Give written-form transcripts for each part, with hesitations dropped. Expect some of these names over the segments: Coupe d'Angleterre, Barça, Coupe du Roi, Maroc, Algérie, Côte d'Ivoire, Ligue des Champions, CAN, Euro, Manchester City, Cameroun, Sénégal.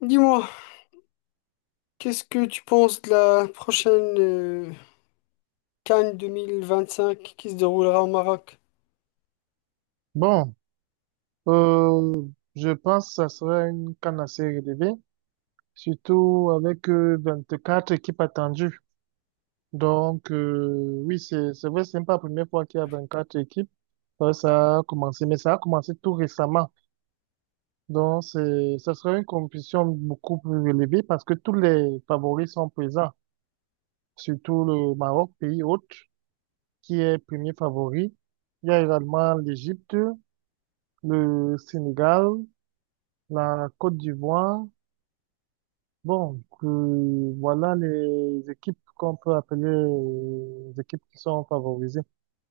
Dis-moi, qu'est-ce que tu penses de la prochaine Cannes 2025 qui se déroulera au Maroc? Bon, euh, je pense que ça sera une canne assez relevée, surtout avec quatre équipes attendues. Donc, oui, c'est vrai, c'est pas la première fois qu'il y a 24 équipes. Ça a commencé, mais ça a commencé tout récemment. Donc, c'est ça sera une compétition beaucoup plus relevée parce que tous les favoris sont présents, surtout le Maroc, pays hôte, qui est premier favori. Il y a également l'Égypte, le Sénégal, la Côte d'Ivoire. Voilà les équipes qu'on peut appeler, les équipes qui sont favorisées,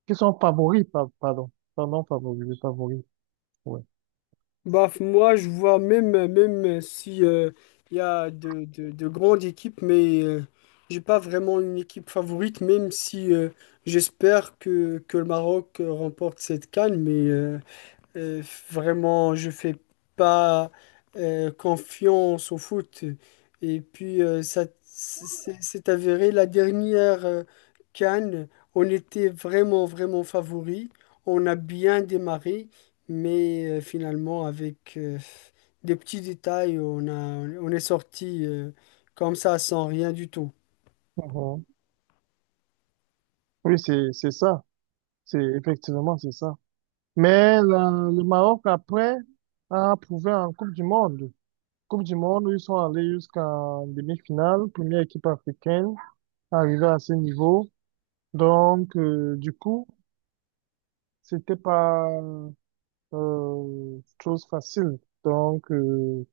qui sont favoris, pardon, favorisées, favoris, ouais. Bah, moi, je vois, même même si il y a de grandes équipes, mais j'ai pas vraiment une équipe favorite, même si j'espère que le Maroc remporte cette CAN, mais Euh, vraiment, je fais pas confiance au foot. Et puis, ça c'est avéré la dernière CAN, on était vraiment, vraiment favoris. On a bien démarré, mais finalement, avec des petits détails, on a, on est sorti comme ça, sans rien du tout. Mhm. Oui, c'est ça, c'est effectivement c'est ça. Mais le Maroc après a prouvé en Coupe du Monde. Coupe du Monde, ils sont allés jusqu'en demi-finale, première équipe africaine arrivée à ce niveau. Donc du coup, c'était pas chose facile. Donc,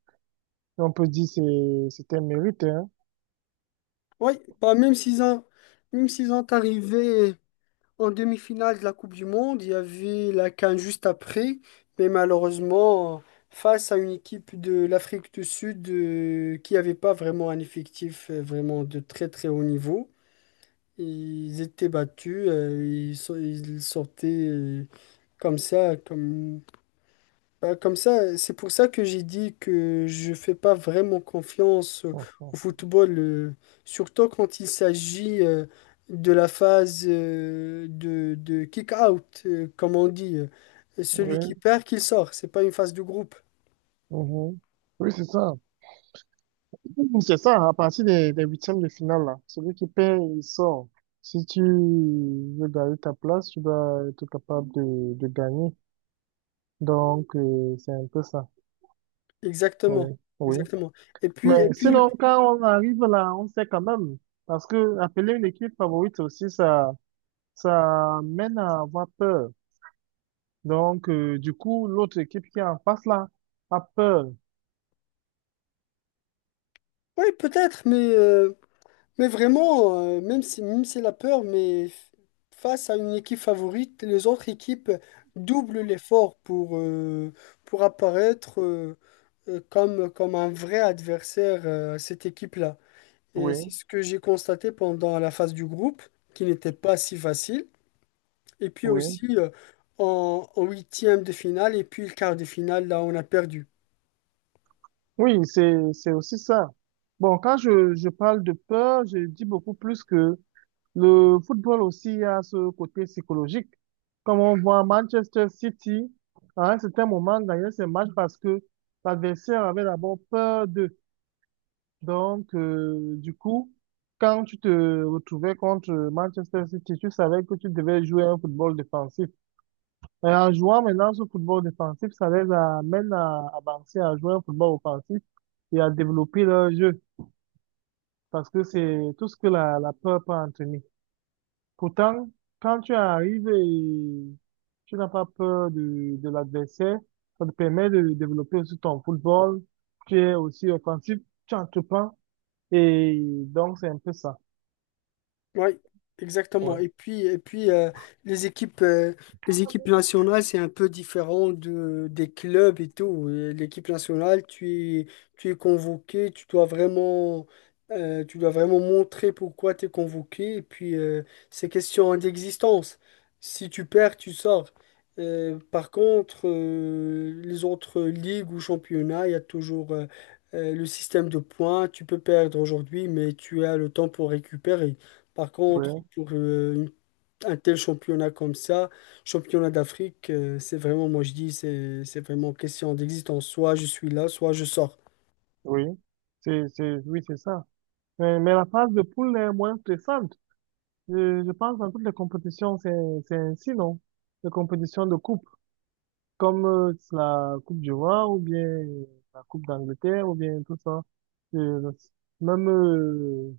on peut dire c'est un mérite, hein. Oui, bah, même s'ils ont arrivé en demi-finale de la Coupe du Monde, il y avait la CAN juste après, mais malheureusement, face à une équipe de l'Afrique du Sud qui n'avait pas vraiment un effectif vraiment de très très haut niveau, ils étaient battus, ils sortaient comme ça, comme ça. C'est pour ça que j'ai dit que je fais pas vraiment confiance au Mhm. football, surtout quand il s'agit de la phase de kick-out, comme on dit. Celui qui Oui, perd, qu'il sort. C'est pas une phase de groupe. mhm. Oui, c'est ça. C'est ça, à partir des huitièmes de finale, là. Celui qui perd, il sort. Si tu veux garder ta place, tu dois être capable de gagner. Donc, c'est un peu ça. Oui, Exactement. oui. Exactement. Et Mais puis, et puis, le- sinon, quand on arrive là, on sait quand même. Parce que appeler une équipe favorite aussi, ça mène à avoir peur. Donc, du coup, l'autre équipe qui est en face là a peur. ouais, peut-être, mais mais vraiment, même si la peur, face à une équipe favorite, les autres équipes doublent l'effort pour apparaître comme un vrai adversaire à cette équipe-là. Et c'est Oui, ce que j'ai constaté pendant la phase du groupe, qui n'était pas si facile. Et puis oui. aussi en huitième de finale et puis le quart de finale, là, on a perdu. Oui, c'est aussi ça. Bon, quand je parle de peur, je dis beaucoup plus que le football aussi a ce côté psychologique. Comme on voit Manchester City, à un certain moment, gagner ces matchs parce que l'adversaire avait d'abord peur d'eux. Donc, du coup, quand tu te retrouvais contre Manchester City, tu savais que tu devais jouer un football défensif. Et en jouant maintenant ce football défensif, ça les amène à avancer, à jouer un football offensif et à développer leur jeu. Parce que c'est tout ce que la peur peut entraîner. Pourtant, quand tu arrives et tu n'as pas peur de l'adversaire, ça te permet de développer aussi ton football. Tu es aussi offensif, tu entreprends. Et donc, c'est un peu ça. Oui, exactement. Ouais, les équipes, euh, les équipes nationales, c'est un peu différent des clubs et tout. Et l'équipe nationale, tu es convoqué, tu dois vraiment montrer pourquoi tu es convoqué. Et puis, c'est question d'existence. Si tu perds, tu sors. Par contre, les autres ligues ou championnats, il y a toujours le système de points. Tu peux perdre aujourd'hui, mais tu as le temps pour récupérer. Par contre, oui, pour un tel championnat comme ça, championnat d'Afrique, c'est vraiment, moi je dis, c'est vraiment question d'existence. Soit je suis là, soit je sors. oui. Oui, c'est ça. Mais la phase de poule est moins stressante. Je pense dans toutes les compétitions, c'est ainsi, non? Les compétitions de coupe, comme la Coupe du Roi ou bien la Coupe d'Angleterre ou bien tout ça. Euh, même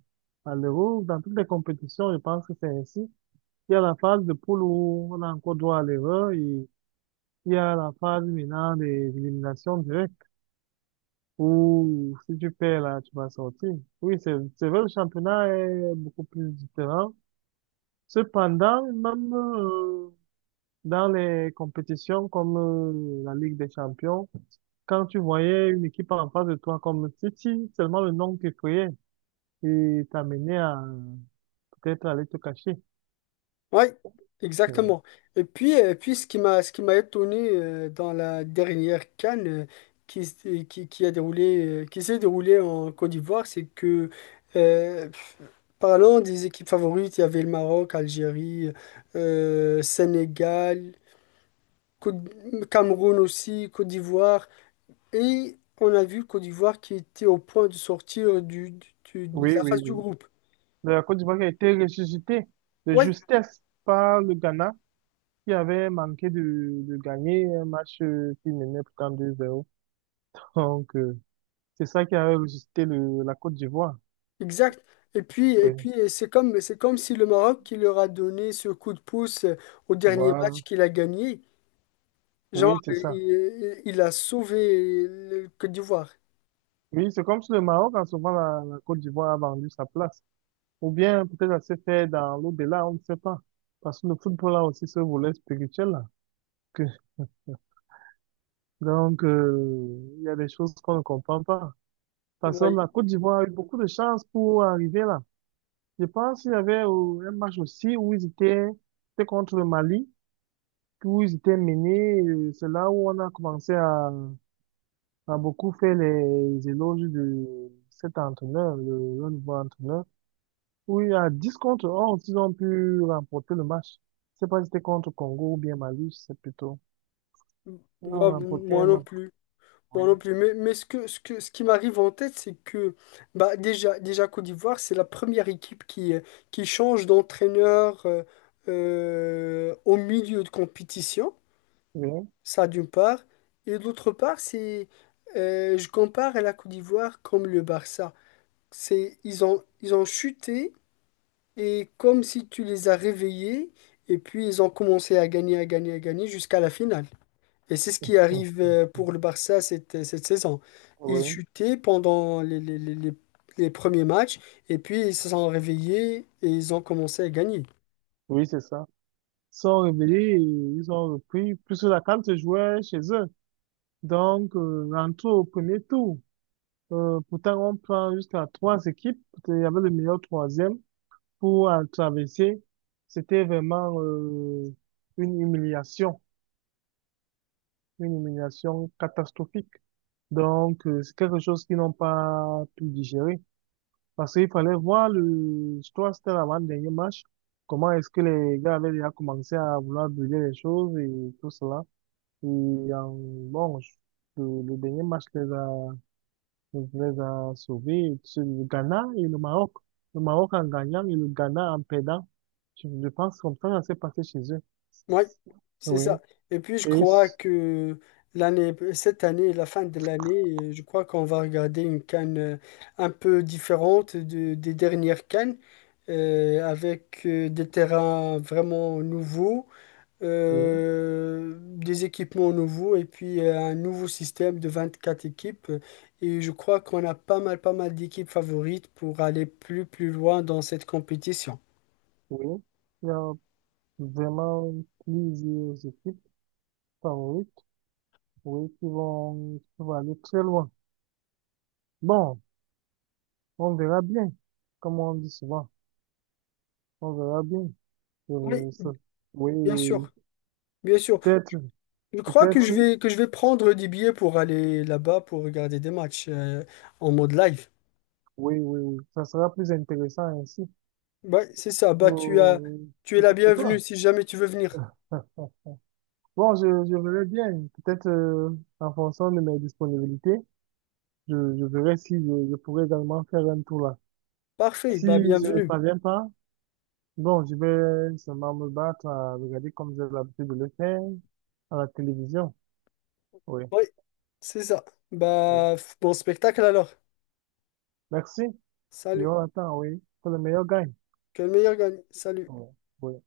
à l'Euro, dans toutes les compétitions, je pense que c'est ainsi. Il y a la phase de poule où on a encore droit à l'erreur et il y a la phase maintenant des éliminations directes où si tu perds là, tu vas sortir. Oui, c'est vrai, le championnat est beaucoup plus différent. Cependant, même dans les compétitions comme la Ligue des Champions, quand tu voyais une équipe en face de toi comme City, seulement le nom qui criait et t'amenait à peut-être aller te cacher. Oui, Oui, exactement. Et puis ce qui m'a Ce qui m'a étonné dans la dernière CAN qui, s- qui qui s'est déroulée en Côte d'Ivoire, c'est que, euh, parlant des équipes favorites, il y avait le Maroc, Algérie, Sénégal, Cameroun aussi, Côte d'Ivoire. Et on a vu Côte d'Ivoire qui était au point de sortir de oui, la oui, phase du oui. groupe. La Côte d'Ivoire qui a été ressuscitée de Oui, justesse par le Ghana qui avait manqué de gagner un match, qui menait pourtant 2-0. Donc, c'est ça qui avait ressuscité la Côte d'Ivoire. exact. Oui, C'est comme si le Maroc qui leur a donné ce coup de pouce au dernier voilà. match qu'il a gagné. Genre, Oui, c'est ça. Il a sauvé le Côte d'Ivoire. Oui, c'est comme si le Maroc, en ce moment, la Côte d'Ivoire a vendu sa place. Ou bien peut-être ça se fait dans l'au-delà, on ne sait pas. Parce que le football a aussi ce volet spirituel là. Que- donc, il y a des choses qu'on ne comprend pas. Parce que Oui, la Côte d'Ivoire a eu beaucoup de chance pour arriver là. Je pense qu'il y avait, un match aussi où ils étaient, c'était contre le Mali, où ils étaient menés. C'est là où on a commencé à beaucoup faire les éloges de cet entraîneur, le nouveau entraîneur. Oui, à dix contre 11, ils ont pu remporter le match. Je sais pas si c'était contre Congo ou bien Mali, c'est plutôt. Ils ont moi, remporté moi un non match. plus. Moi non plus, mais, ce qui m'arrive en tête, c'est que bah, déjà, déjà Côte d'Ivoire, c'est la première équipe qui change d'entraîneur au milieu de compétition, Oui, ça d'une part, et d'autre part, c'est je compare à la Côte d'Ivoire comme le Barça. Ils ont chuté et comme si tu les as réveillés, et puis ils ont commencé à gagner, à gagner, à gagner jusqu'à la finale. Et c'est ce qui arrive pour le Barça cette saison. Ils oui, chutaient pendant les premiers matchs et puis ils se sont réveillés et ils ont commencé à gagner. oui, c'est ça. Ils sont réveillés et ils ont repris, puisque la CAN se jouait chez eux. Donc, rentrons au premier tour. Pourtant, on prend jusqu'à trois équipes. Il y avait le meilleur troisième pour traverser. C'était vraiment une humiliation, une humiliation catastrophique. Donc, c'est quelque chose qu'ils n'ont pas pu digérer. Parce qu'il fallait voir le, je crois que c'était l'avant-dernier match, comment est-ce que les gars avaient déjà commencé à vouloir brûler les choses et tout cela. Et bon, le dernier match les a sauvés, c'est le Ghana et le Maroc. Le Maroc en gagnant et le Ghana en perdant. Je pense comme ça s'est passé chez eux. Oui, c'est Oui, ça. Et puis je et, crois c- que cette année, la fin de l'année, je crois qu'on va regarder une CAN un peu différente des dernières CAN avec des terrains vraiment nouveaux oui, des équipements nouveaux et puis un nouveau système de 24 équipes. Et je crois qu'on a pas mal, pas mal d'équipes favorites pour aller plus, plus loin dans cette compétition. oui. Il y a vraiment plusieurs équipes. Favorite, oui, oui, qui vont aller très loin. Bon, on verra bien, comme on dit souvent, on verra bien. Oui, Euh, ça- oui, bien sûr, bien sûr. peut-être, Je crois peut-être, que je vais prendre des billets pour aller là-bas pour regarder des matchs en mode live. oui, oui, oui, ça sera plus intéressant ainsi Ouais, c'est ça. Bah, pour, tu es la pour bienvenue toi. si jamais tu veux venir. Bon, je verrai bien, peut-être en fonction de mes disponibilités, je verrai si je pourrai également faire un tour là. Parfait, Si bah je ne bienvenue. parviens pas, bon, je vais seulement me battre à regarder comme j'ai l'habitude de le faire à la télévision. Oui, Oui, c'est ça. oui. Bah, bon spectacle alors. Merci. Et Salut. on attend, oui, que le meilleur gagne. Que le meilleur gagne. Salut. Oui, oui.